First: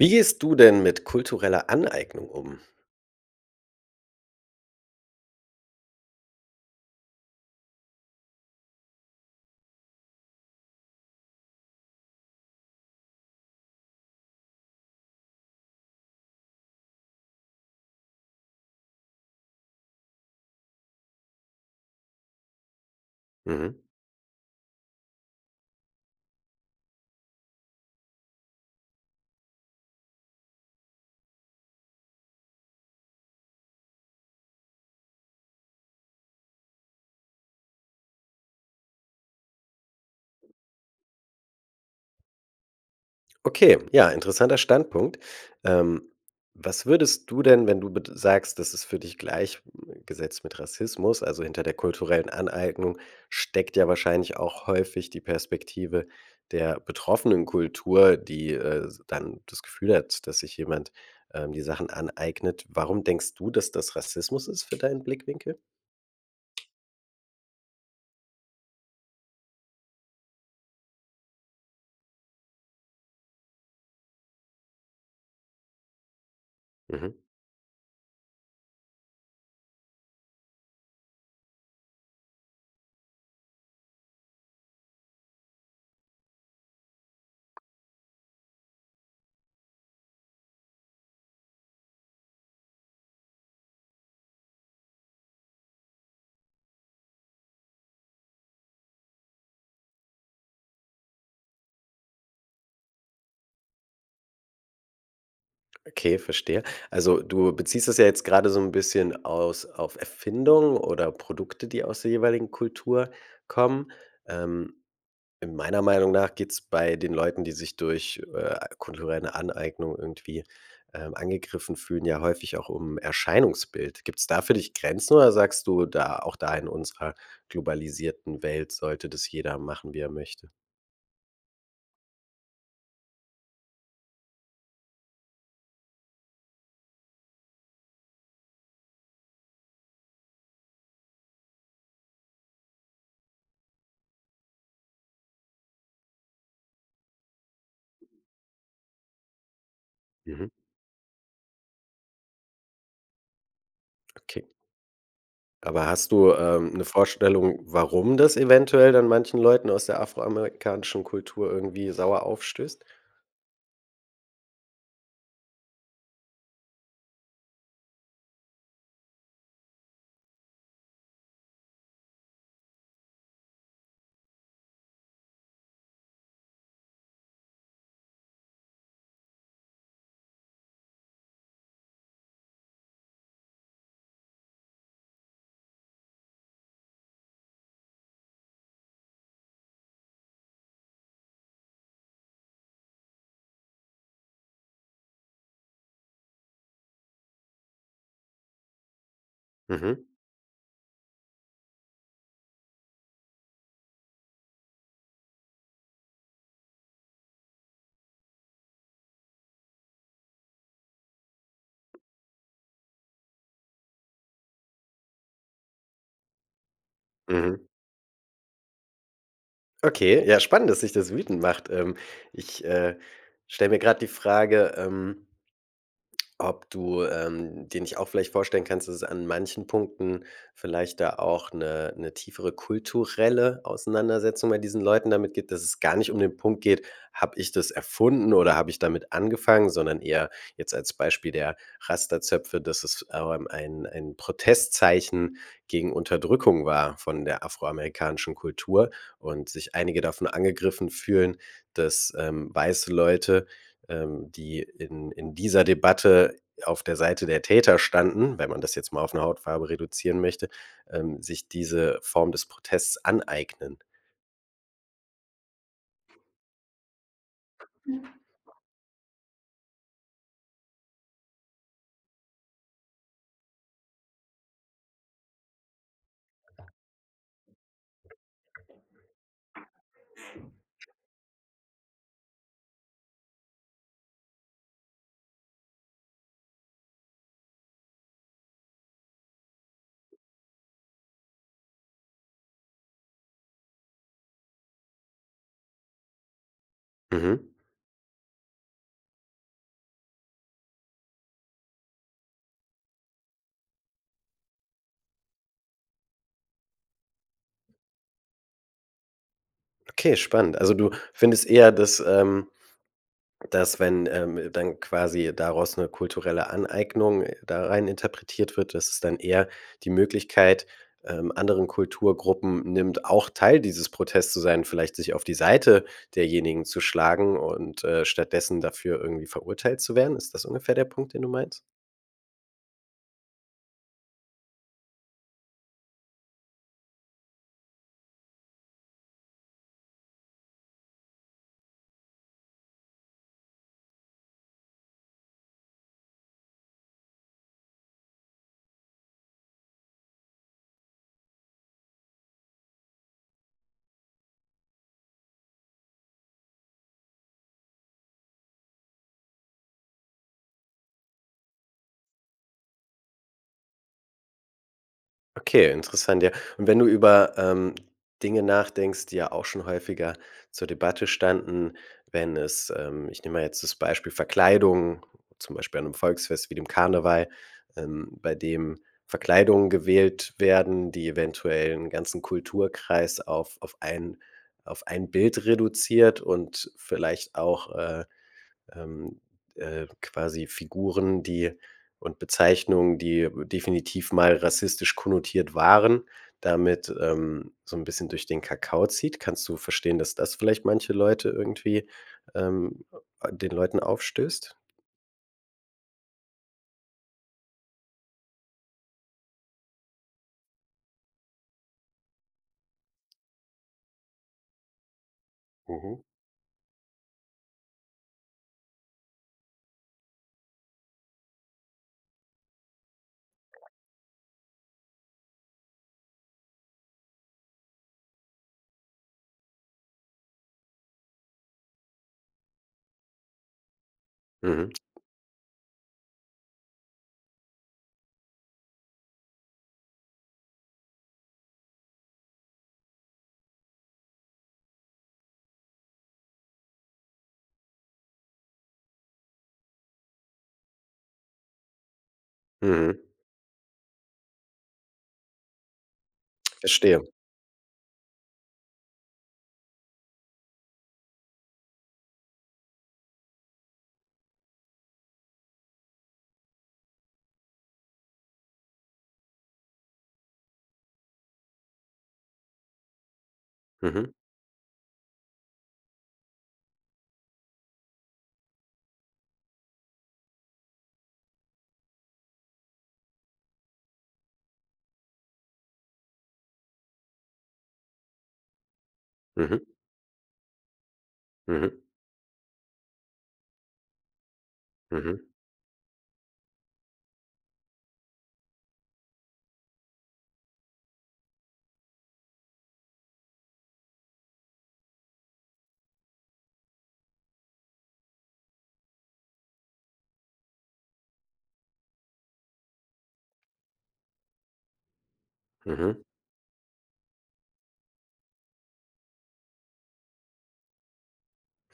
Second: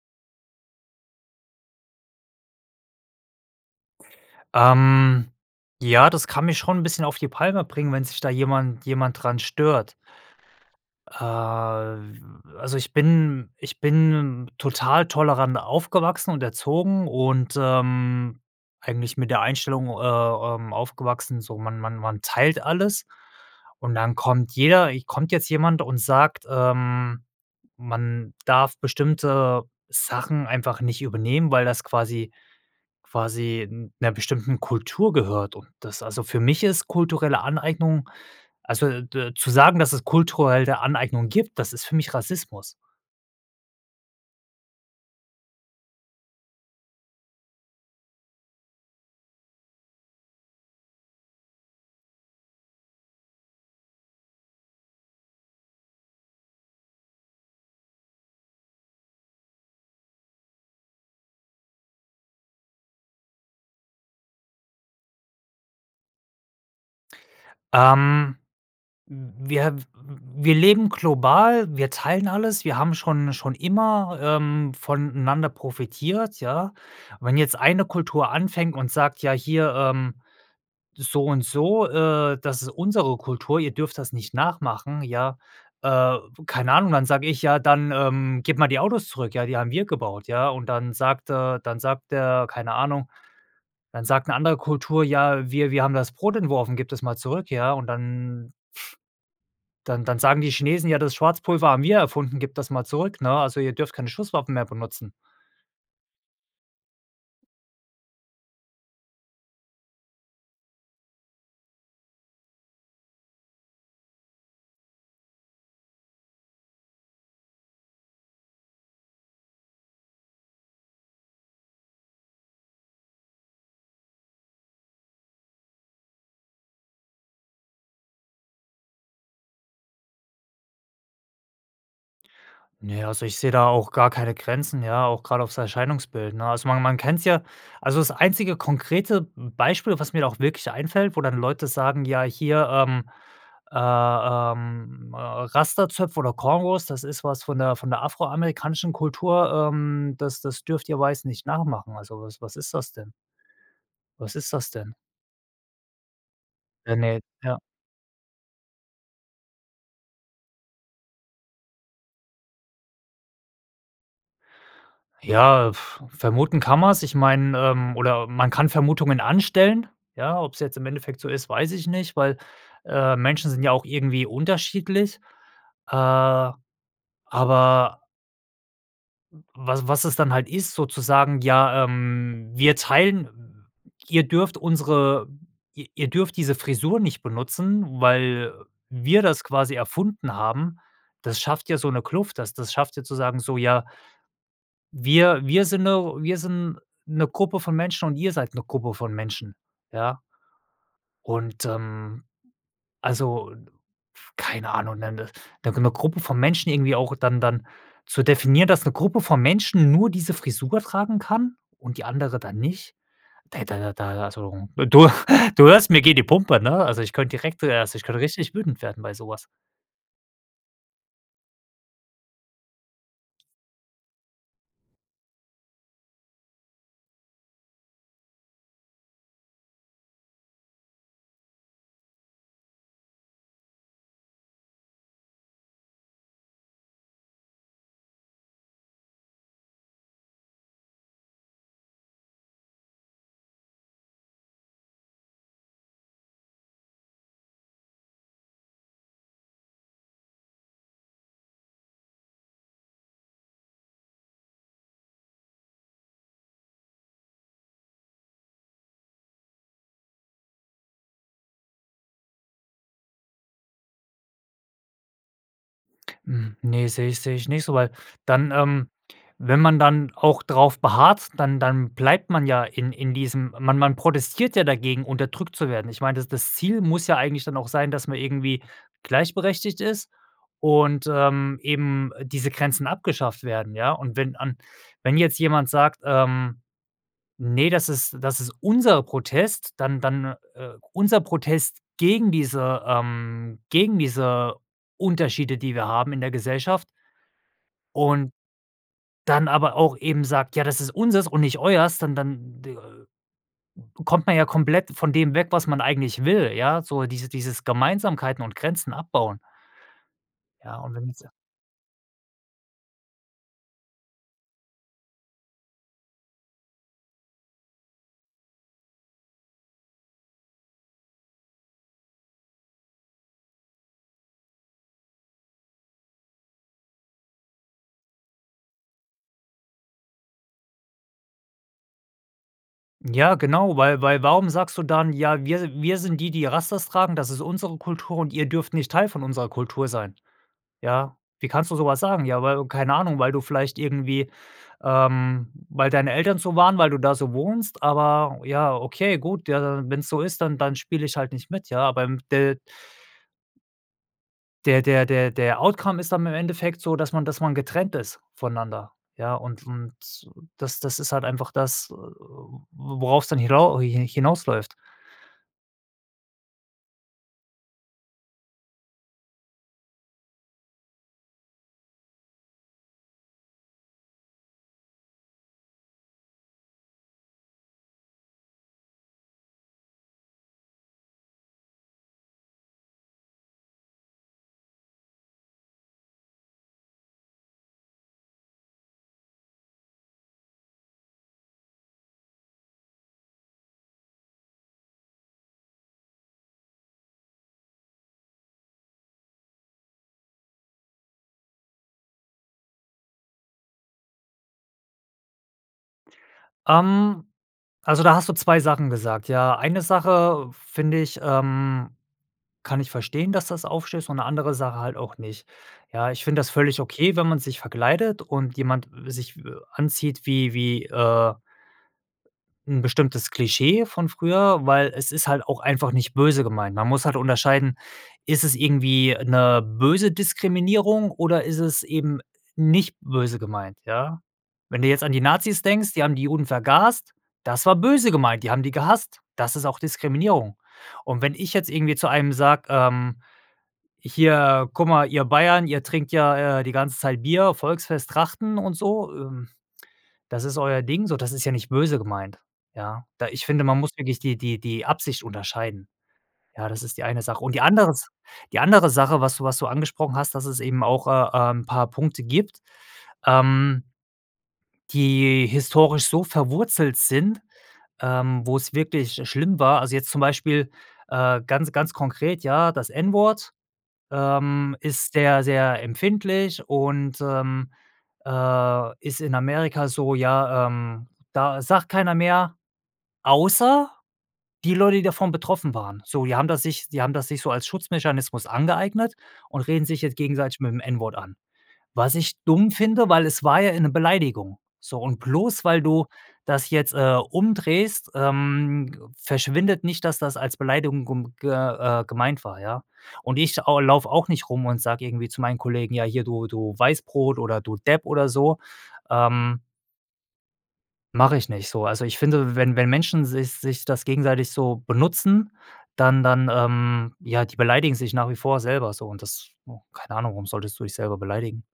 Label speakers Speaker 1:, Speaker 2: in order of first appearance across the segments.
Speaker 1: Wie gehst du denn mit kultureller Aneignung um?
Speaker 2: Ähm, ja, das kann mich schon 'n bisschen auf die Palme bringen, wenn sich da jemand jemand dran stört. Äh, w also, ich bin ich bin total tolerant aufgewachsen und erzogen und, ähm, eigentlich mit der Einstellung, äh, ähm, aufgewachsen, so: „Man man man teilt alles.“
Speaker 1: Mhm.
Speaker 2: Und dann kommt jeder kommt jetzt jemand und sagt, ähm: „Man darf bestimmte Sachen einfach nicht übernehmen, weil das quasi quasi 'n 'ner bestimmten Kultur gehört.“ Und das also, für mich ist kulturelle Aneignung also, d zu sagen, dass es kulturelle Aneignung gibt, das ist für mich Rassismus.
Speaker 1: Okay. Ja, interessanter Standpunkt. Ähm, was würdest du denn, wenn du bed sagst: „Das ist für dich gleich äh, gesetzt mit Rassismus.“ Also, hinter der kulturellen Aneignung steckt ja wahrscheinlich auch häufig die Perspektive der betroffenen Kultur, die, äh, dann das Gefühl hat, dass sich jemand, ähm, die Sachen aneignet. Warum denkst du, dass das Rassismus ist für deinen Blickwinkel?
Speaker 2: Ähm, w wir w w wir leben global. Wir teilen alles. Wir haben schon schon immer, ähm, voneinander profitiert, ja?
Speaker 1: Mhm.
Speaker 2: Wenn jetzt eine Kultur anfängt und sagt: „Ja, hier, ähm, so und so, äh, das ist unsere Kultur. Ihr dürft das nicht nachmachen.“ Ja, äh, keine Ahnung, dann sage ich: „Ja, dann, ähm, gebe mal die Autos zurück, ja, die haben wir gebaut, ja.“ Und dann sagt, äh dann sagt er keine Ahnung, dann sagt 'ne andere Kultur: „Ja, wir wir haben das Brot entworfen, gib das mal zurück.“ Ja, und dann dann dann sagen die Chinesen: „Ja, das Schwarzpulver haben wir erfunden, gib das mal zurück, ne? Also, ihr dürft keine Schusswaffen mehr benutzen.“
Speaker 1: Okay, verstehe. Also, du beziehst das ja jetzt grade so 'n bisschen aus auf Erfindungen oder Produkte, die aus der jeweiligen Kultur kommen. Ähm, meiner Meinung nach geht's bei den Leuten, die sich durch, äh, kulturelle Aneignung irgendwie, ähm, angegriffen fühlen, ja häufig auch um Erscheinungsbild. Gibt's da für dich Grenzen oder sagst du da: „Auch da in unserer globalisierten Welt, sollte das jeder machen, wie er möchte“?
Speaker 2: Naja, also, ich sehe da auch gar keine Grenzen, ja, auch gerade aufs Erscheinungsbild, ne? Also, man man kennt's ja, also, das einzige konkrete m Beispiel, was mir da auch wirklich einfällt, wo dann Leute sagen: „Ja, hier, ähm, äh, ähm, äh, Rastazöpfe oder Kongos, das ist was von der von der afroamerikanischen Kultur, ähm, das
Speaker 1: Mhm.
Speaker 2: das dürft ihr Weißen nicht nachmachen.“ Also, was was ist das denn? Was
Speaker 1: Okay.
Speaker 2: ist das denn?
Speaker 1: Aber hast du, ähm, 'ne
Speaker 2: Ja, ne,
Speaker 1: Vorstellung,
Speaker 2: ja.
Speaker 1: warum das eventuell dann manchen Leuten aus der afroamerikanischen Kultur irgendwie sauer aufstößt?
Speaker 2: Ja, vermuten kann man's. Ich meine ähm, oder man kann Vermutungen anstellen, ja? Ob's jetzt im Endeffekt so ist, weiß ich nicht, weil, äh, Menschen sind ja auch irgendwie unterschiedlich. Äh, aber w was was es dann halt ist, sozusagen: „Ja, ähm, wir teilen ihr dürft unsere ihr ihr dürft diese Frisur nicht benutzen, weil wir das quasi erfunden haben.“ Das schafft ja so 'ne Kluft, das das schafft ja zu sagen so: „Ja“ „wir wir sind 'ne wir sind 'ne Gruppe von Menschen und ihr seid 'ne Gruppe von Menschen“,
Speaker 1: Mhm.
Speaker 2: ja? Und, ähm, also, n f keine Ahnung 'ne 'ne d 'ne Gruppe von Menschen irgendwie auch, dann dann zu definieren, dass 'ne Gruppe von Menschen nur diese Frisur tragen kann und die andere dann nicht. Ey, da da da also du du hörst, mir geht die Pumpe, ne? Also, ich könnte
Speaker 1: Mhm.
Speaker 2: direkt also, ich könnte richtig wütend werden bei sowas.
Speaker 1: Okay. Ja, spannend, dass dich das wütend macht. Ähm, ich, äh, stelle mir grad die Frage, ähm ob du, ähm, dir nicht auch vielleicht vorstellen kannst, dass es an manchen Punkten vielleicht da auch 'ne 'ne tiefere kulturelle Auseinandersetzung bei diesen Leuten damit gibt? Dass es gar nicht um den Punkt geht: „Habe ich das erfunden oder habe ich damit angefangen“, sondern eher jetzt als Beispiel der Rasta-Zöpfe, dass es, ähm, ein ein Protestzeichen gegen Unterdrückung war von der afroamerikanischen Kultur und sich einige davon angegriffen fühlen, dass, ähm, weiße Leute, ähm, die in in dieser Debatte auf der Seite der Täter standen, wenn man das jetzt mal auf 'ne Hautfarbe reduzieren möchte, ähm, sich diese Form des Protests aneignen.
Speaker 2: Hm. Ne, sehe ich sehe ich nicht so, weil dann, ähm wenn man dann auch drauf beharrt, dann dann bleibt man ja in in diesem man man protestiert ja dagegen, unterdrückt zu werden. Ich meine, das das Ziel muss ja eigentlich dann auch sein, dass man irgendwie gleichberechtigt ist und, ähm, eben diese Grenzen abgeschafft werden, ja? Und wenn an wenn jetzt jemand sagt, ähm: „Ne, das ist das ist unser Protest. Dann dann, äh unser Protest gegen diese, ähm gegen diese Unterschiede, die wir haben in der Gesellschaft.“
Speaker 1: Mhm.
Speaker 2: Und, dann aber auch eben sagt: „Ja, das ist unseres und nicht euers.“ Dann dann d kommt man ja komplett von dem weg, was man eigentlich will, ja, so dieses dieses Gemeinsamkeiten und Grenzen abbauen.
Speaker 1: Okay, spannend. Also,
Speaker 2: Ja,
Speaker 1: du
Speaker 2: und wenn jetzt ja
Speaker 1: findest eher, dass, ähm dass wenn, ähm, dann quasi daraus 'ne kulturelle Aneignung da rein interpretiert wird, dass es dann eher die Möglichkeit, ähm, anderen Kulturgruppen nimmt, auch Teil dieses Protests zu sein, vielleicht sich auf die Seite derjenigen zu schlagen und, äh, stattdessen dafür irgendwie verurteilt zu werden? Ist das ungefähr der Punkt, den du meinst?
Speaker 2: Ja, genau, weil weil warum sagst du dann: „Ja, wir wir sind die, die Rastas tragen. Das ist unsere Kultur und ihr dürft nicht Teil von unserer Kultur sein.“ Ja. „Wie kannst du sowas sagen? Ja, weil keine Ahnung, weil du vielleicht irgendwie, ähm weil deine Eltern so waren, weil du da so wohnst. Aber ja, okay, gut. Ja. Wenn's so ist, dann dann spiele ich halt nicht mit.“ Ja, aber, ähm, de der der der der Outcome ist dann im Endeffekt so, dass man dass man getrennt ist voneinander. Ja, und und das das ist halt einfach das, äh, wo worauf es dann hinau hi hi hinausläuft.
Speaker 1: Okay. Interessant, ja. Und wenn du über, ähm, Dinge nachdenkst, die ja auch schon häufiger zur Debatte standen, wenn es, ähm ich nehme mal jetzt das Beispiel Verkleidung. Zum Beispiel an 'nem Volksfest wie dem Karneval, ähm, bei dem Verkleidungen gewählt werden, die eventuell 'n ganzen Kulturkreis auf auf ein auf ein Bild reduziert und vielleicht auch, äh, ähm, äh, quasi Figuren, die und Bezeichnungen, die, äh, definitiv mal rassistisch konnotiert waren, damit, ähm, so 'n bisschen durch den Kakao zieht. Kannst du verstehen, dass das vielleicht manche Leute irgendwie, ähm äh, den Leuten aufstößt?
Speaker 2: Ähm, also, da hast du 2 Sachen gesagt, ja? Eine Sache finde ich ähm, kann ich verstehen, dass das aufstößt und 'ne andere Sache halt auch nicht.
Speaker 1: Mhm.
Speaker 2: Ja, ich finde das völlig okay, wenn man sich verkleidet und jemand, äh, sich, äh, anzieht, wie wie, äh 'n bestimmtes Klischee von früher, weil es ist halt auch einfach nicht böse gemeint. Man muss halt unterscheiden: Ist es irgendwie 'ne böse Diskriminierung? Oder ist es eben nicht böse gemeint, ja?
Speaker 1: Mhm.
Speaker 2: Wenn du jetzt an die Nazis denkst, die haben die Juden vergast. Das war böse gemeint, die haben die gehasst. Das ist auch Diskriminierung. Und wenn ich jetzt irgendwie zu einem sage, ähm: „Hier, guck mal, ihr Bayern, ihr trinkt ja, äh, die ganze Zeit Bier, Volksfest, Trachten und so, ähm, das ist euer Ding so“, das ist ja nicht böse gemeint,
Speaker 1: Mhm.
Speaker 2: ja? Da ich finde, man muss wirklich die die die Absicht unterscheiden. Ja, das ist die
Speaker 1: Verstehe.
Speaker 2: eine Sache. Und die andere S die andere Sache, was du was du angesprochen hast, dass es eben auch, äh, ähm, 'n paar Punkte gibt, ähm die historisch so verwurzelt sind, ähm, wo's wirklich, äh, schlimm war. Also, jetzt zum Beispiel, äh, ganz ganz konkret, ja, das N-Wort
Speaker 1: Mhm.
Speaker 2: ähm ist sehr, sehr empfindlich und, ähm, äh, ist in Amerika so ja, ähm, das sagt keiner mehr, außer die Leute, die davon betroffen waren. So die haben das sich die haben das sich so als Schutzmechanismus angeeignet
Speaker 1: Mhm.
Speaker 2: und reden sich jetzt gegenseitig mit dem N-Wort an.
Speaker 1: Mhm.
Speaker 2: Was ich dumm finde, weil es war ja eine Beleidigung. So und
Speaker 1: Mhm.
Speaker 2: bloß, weil du das jetzt, äh, umdrehst, ähm, verschwindet nicht, dass das als Beleidigung gum ge äh, gemeint war, ja? Und ich au laufe auch nicht rum und sage irgendwie zu meinen Kollegen, ja, hier du du Weißbrot oder du Depp oder so, ähm Mache ich nicht so. Also, ich finde, wenn wenn Menschen sich sich das gegenseitig so benutzen,
Speaker 1: Mhm.
Speaker 2: dann dann, ähm ja, die beleidigen sich nach wie vor selber so und das hm, keine Ahnung, warum solltest du dich selber beleidigen?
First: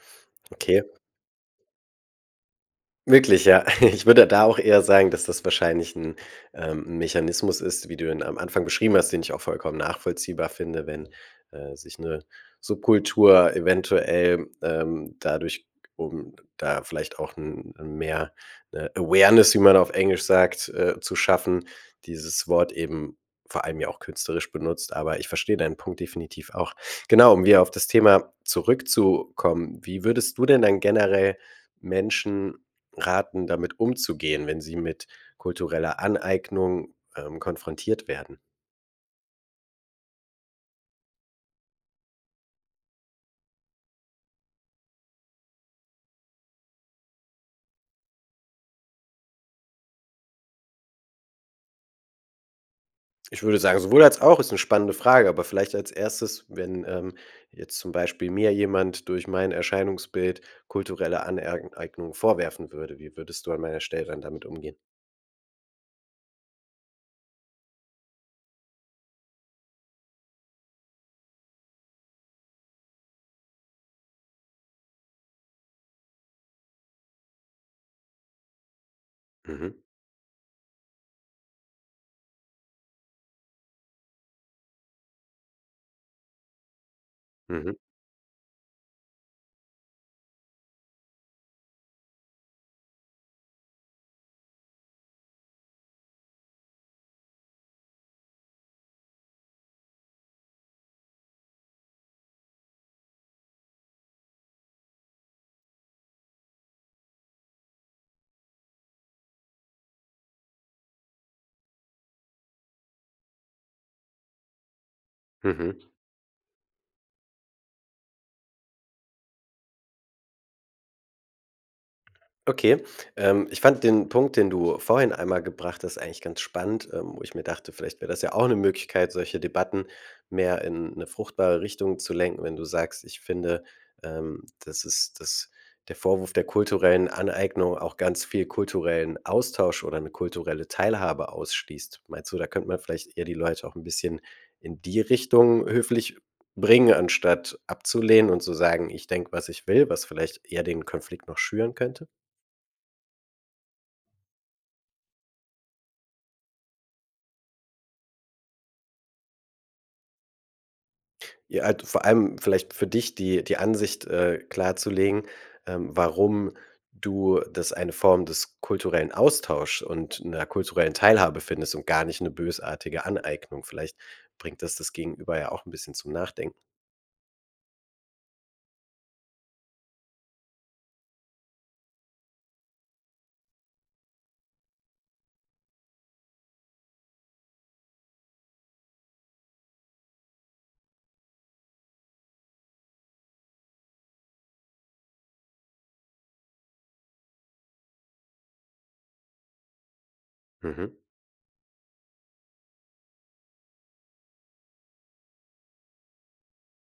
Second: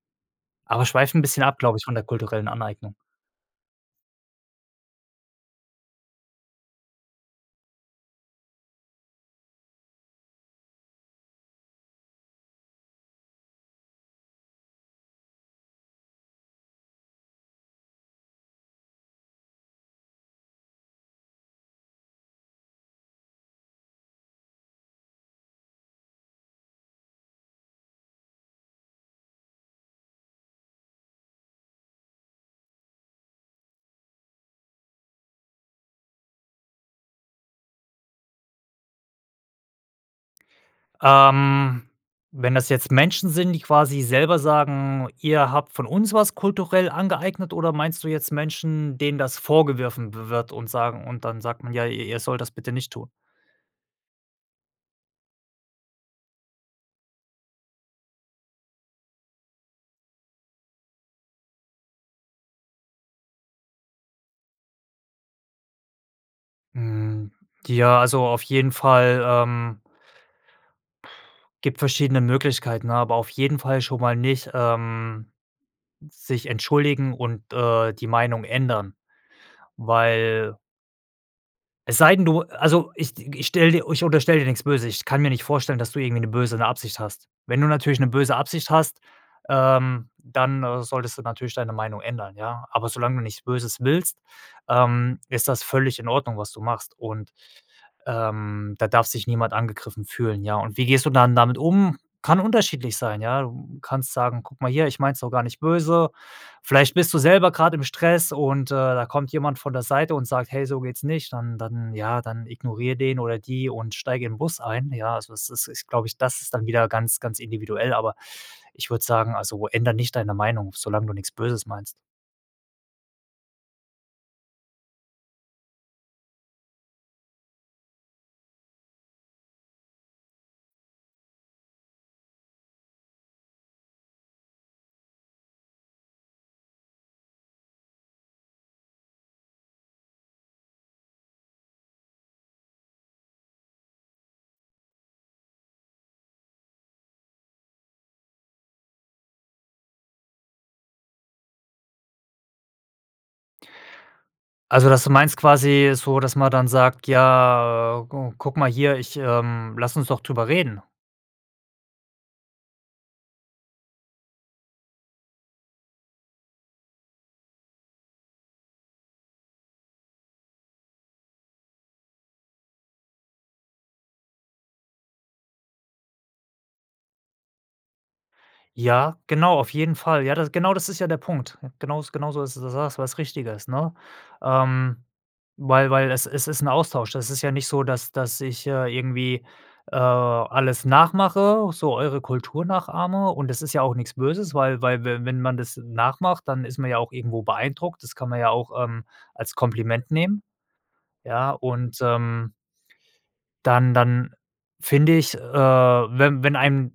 Speaker 1: Okay.
Speaker 2: Aber schweift 'n bisschen ab, glaube ich, von der kulturellen Aneignung.
Speaker 1: Wirklich, ja? Ich würde da auch eher sagen, dass das wahrscheinlich 'n, ähm 'n Mechanismus ist, wie du ihn am Anfang beschrieben hast, den ich auch vollkommen nachvollziehbar finde. Wenn, äh, sich 'ne Subkultur eventuell, ähm, dadurch um da vielleicht auch m mehr, äh, Awareness, wie man auf Englisch sagt, äh, zu schaffen, dieses Wort eben vor allem ja auch künstlerisch benutzt. Aber ich verstehe deinen Punkt definitiv auch. Genau, um wieder auf das Thema zurückzukommen. Wie würdest du denn dann generell Menschen raten, damit umzugehen, wenn sie mit kultureller Aneignung, ähm, konfrontiert werden?
Speaker 2: Ähm. Wenn das jetzt Menschen sind, die quasi selber sagen: „Ihr habt von uns was kulturell angeeignet“, oder meinst du jetzt Menschen, denen das vorgeworfen wi wird und sagen und dann sagt man: „Ja, ihr ihr sollt das bitte nicht tun?“
Speaker 1: Ich würde sagen, sowohl als auch. Ist 'ne spannende Frage. Aber vielleicht als 1., wenn, ähm, jetzt zum Beispiel mir jemand durch mein Erscheinungsbild kulturelle Aner Eignung vorwerfen würde. Wie würdest du an meiner Stelle dann damit umgehen?
Speaker 2: Hm. Ja, also, auf jeden Fall, ähm gibt verschiedene Möglichkeiten, aber auf jeden Fall schon mal nicht, ähm, sich entschuldigen und, äh, die Meinung ändern.
Speaker 1: Mhm.
Speaker 2: Weil es sei denn du also, ich d ich stelle dir ich unterstelle dir nix Böses. Ich kann mir nicht vorstellen, dass du irgendwie 'ne böse Absicht hast. Wenn du
Speaker 1: Mhm.
Speaker 2: natürlich 'ne böse Absicht hast, ähm, dann solltest du natürlich deine Meinung ändern, ja. Aber solange du nichts Böses willst, ähm, ist das völlig in Ordnung, was du machst. Und, ähm, da darf sich niemand angegriffen fühlen, ja. Und wie gehst du dann damit um? Kann unterschiedlich sein, ja. Du kannst sagen: „Guck mal hier, ich meine es doch gar nicht böse.“ Vielleicht bist du selber grad im Stress und, äh, da kommt jemand von der Seite und sagt: „Hey, so geht's nicht.“ Dann dann ja, dann ignoriere den oder die und steige in 'n Bus ein. Ja, also, es ist ist,
Speaker 1: Mhm.
Speaker 2: glaube ich das ist dann wieder ganz ganz individuell, aber ich würde sagen: „Also, ändere nicht deine Meinung, solange du nix Böses meinst.“
Speaker 1: Okay. Ähm, ich fand den Punkt, den du vorhin einmal gebracht hast, eigentlich ganz spannend. Ähm, wo ich mir dachte: „Vielleicht wäre das ja auch 'ne Möglichkeit, solche Debatten mehr in 'ne fruchtbare Richtung zu lenken“, wenn du sagst: „Ich finde, ähm, dass ist dass der Vorwurf der kulturellen Aneignung auch ganz viel kulturellen Austausch oder 'ne kulturelle Teilhabe ausschließt.“ Meinst du, da könnte man vielleicht eher die Leute auch 'n bisschen in die Richtung höflich bringen, anstatt abzulehnen und zu sagen: „Ich denke, was ich will“, was vielleicht eher den Konflikt noch schüren könnte?
Speaker 2: Also, dass du meinst quasi so, dass man dann sagt: „Ja, äh, go guck mal hier, ich ähm, lass uns doch darüber reden.“
Speaker 1: Ja, äh, du vor allem vielleicht für dich, die die Ansicht, äh, klarzulegen, ähm, warum du das eine Form des kulturellen Austausch und 'ner kulturellen Teilhabe findest und gar nicht 'ne bösartige Aneignung. Vielleicht bringt das das Gegenüber ja auch 'n bisschen zum Nachdenken.
Speaker 2: Ja, genau, auf jeden Fall. Ja, das genau das ist ja der Punkt. Genaus genauso ist das, da sagst du was Richtiges, ne? Ähm, weil weil es es ist 'n Austausch. Das ist ja nicht so, dass dass ich, äh, irgendwie, äh, alles nachmache, so eure Kultur nachahme und das ist ja auch nix Böses, weil weil we wenn man das nachmacht, dann ist man ja auch irgendwo beeindruckt, das kann man ja auch, ähm, als Kompliment nehmen.
Speaker 1: Mhm.
Speaker 2: Ja und, ähm dann dann finde ich, äh, wenn wenn einem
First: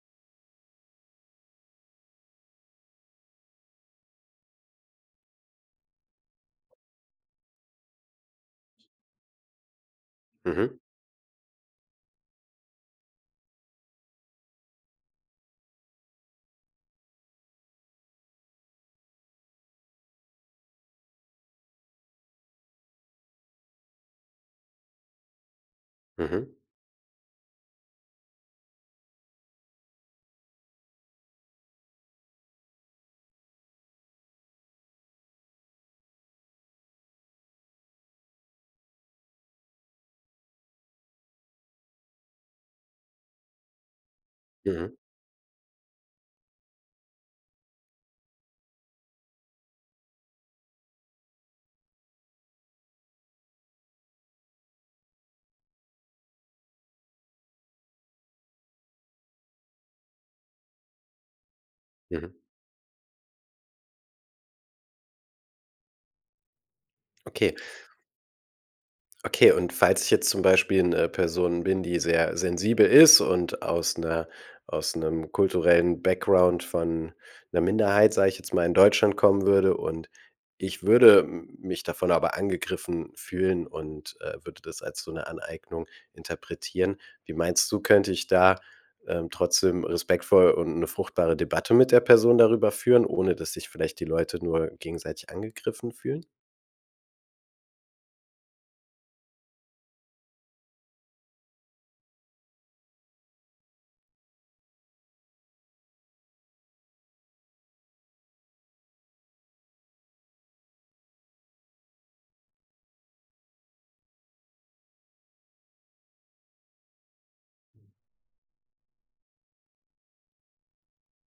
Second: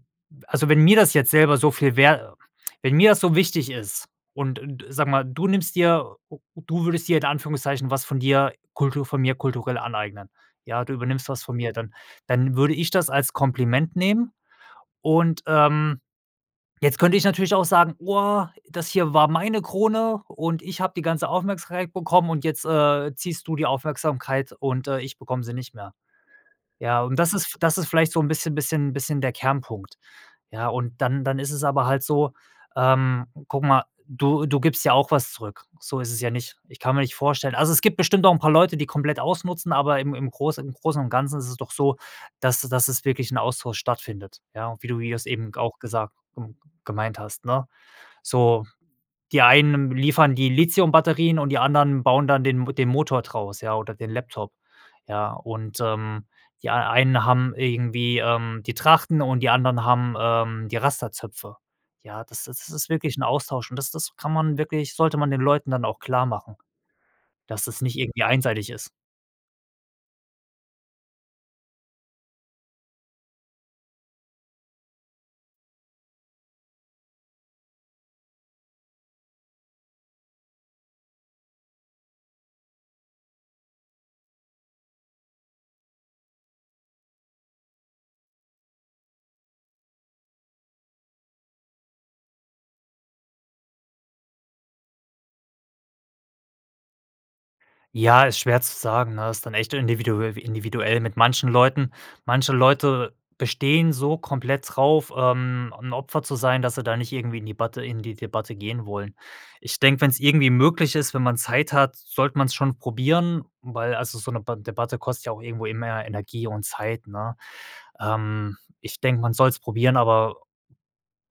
Speaker 2: also, wenn mir das jetzt selber so viel wer wenn mir das so wichtig ist und d sag mal, du nimmst dir o u du würdest dir in Anführungszeichen was von dir Kultur von mir kulturell aneignen.
Speaker 1: Mhm.
Speaker 2: Ja, du übernimmst was von mir, dann dann würde ich das als Kompliment nehmen und, ähm, jetzt könnte ich natürlich auch sagen: „Oah, das hier war meine Krone und ich habe die ganze Aufmerksamkeit bekommen und jetzt, äh, ziehst du die Aufmerksamkeit und, äh, ich bekomme sie nicht mehr.“
Speaker 1: Mhm.
Speaker 2: Ja, und das ist das ist vielleicht so 'n bisschen bisschen bisschen der Kernpunkt. Ja, und dann dann ist es aber halt so, ähm, guck mal, du du gibst ja auch was zurück. So ist es ja nicht. Ich kann mir nicht vorstellen also, es gibt bestimmt noch 'n paar Leute, die komplett ausnutzen, aber im im Großen im Großen und Ganzen ist es doch so, dass dass es wirklich 'n Austausch stattfindet, ja? Wie
Speaker 1: Mhm.
Speaker 2: du wie du's eben g auch gesagt, g gemeint hast, ne? So, die einen liefern die Lithium-Batterien und die anderen bauen dann den M den Motor draus, ja, oder den Laptop. Ja, und, ähm, die ei einen haben irgendwie, ähm, die Trachten und die anderen haben, ähm, die Rastazöpfe. Ja,
Speaker 1: Mhm.
Speaker 2: das ist das ist wirklich 'n Austausch und das das kann man wirklich sollte man den Leuten dann auch klarmachen,
Speaker 1: Okay.
Speaker 2: dass das nicht irgendwie einseitig ist.
Speaker 1: Okay. Und falls ich jetzt zum Beispiel 'ne Person bin, die sehr sensibel ist und aus 'ner aus 'nem kulturellen Background von 'ner Minderheit, sage ich jetzt mal, in Deutschland kommen würde und ich würde m mich davon aber angegriffen fühlen und, äh, würde das als so 'ne Aneignung interpretieren. Wie meinst du, könnte ich da, ähm, trotzdem respektvoll und 'ne fruchtbare Debatte mit der Person darüber führen, ohne dass sich vielleicht die Leute nur gegenseitig angegriffen fühlen?
Speaker 2: Ja, ist schwer zu sagen, ne? Ist dann echt individue individuell mit manchen Leuten. Manche Leute bestehen so komplett drauf, ähm, 'n Opfer zu sein, dass sie da nicht irgendwie in die Batte in die Debatte gehen wollen. Ich denke, wenn's irgendwie möglich ist, wenn man Zeit hat, sollte man's schon probieren, weil also, so 'ne Ba Debatte kostet ja auch irgendwo immer Energie und Zeit, ne? Ähm, ich denke, man soll's probieren, aber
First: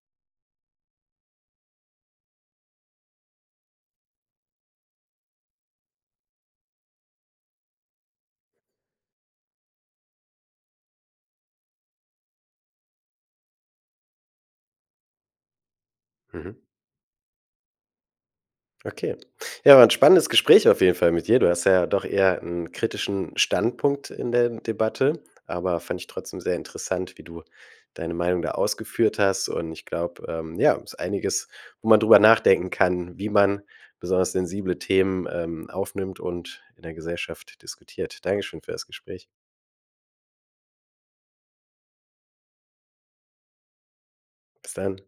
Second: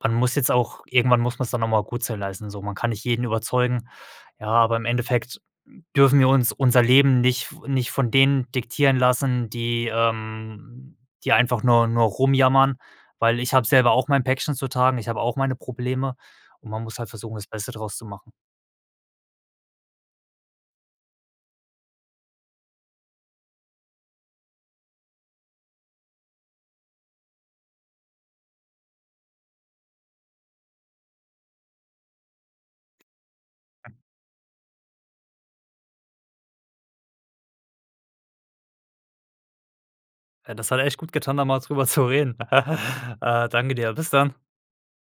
Speaker 2: man muss jetzt auch irgendwann muss man's dann nochmal gut sein lassen, so. Man kann nicht jeden überzeugen. Ja, aber im Endeffekt dürfen wir uns unser Leben nicht f nicht von denen diktieren lassen, die, ähm die einfach nur nur rumjammern, weil ich habe selber auch mein Päckchen zu tragen. Ich habe auch meine Probleme
Speaker 1: Mhm.
Speaker 2: und man muss halt versuchen, das Beste daraus zu machen.
Speaker 1: Okay. Ja, 'n spannendes Gespräch auf jeden Fall mit dir. Du hast ja doch eher 'n kritischen Standpunkt in der Debatte. Aber fand ich trotzdem sehr interessant, wie du deine Meinung da ausgeführt hast und ich glaube, ähm, ja, ist einiges, wo man drüber nachdenken kann, wie man besonders sensible Themen, ähm, aufnimmt und in der Gesellschaft diskutiert. Danke schön für das Gespräch.
Speaker 2: Ja, das hat ja echt gut getan, da mal darüber zu reden. Äh, danke dir. Bis dann.
Speaker 1: Bis dann.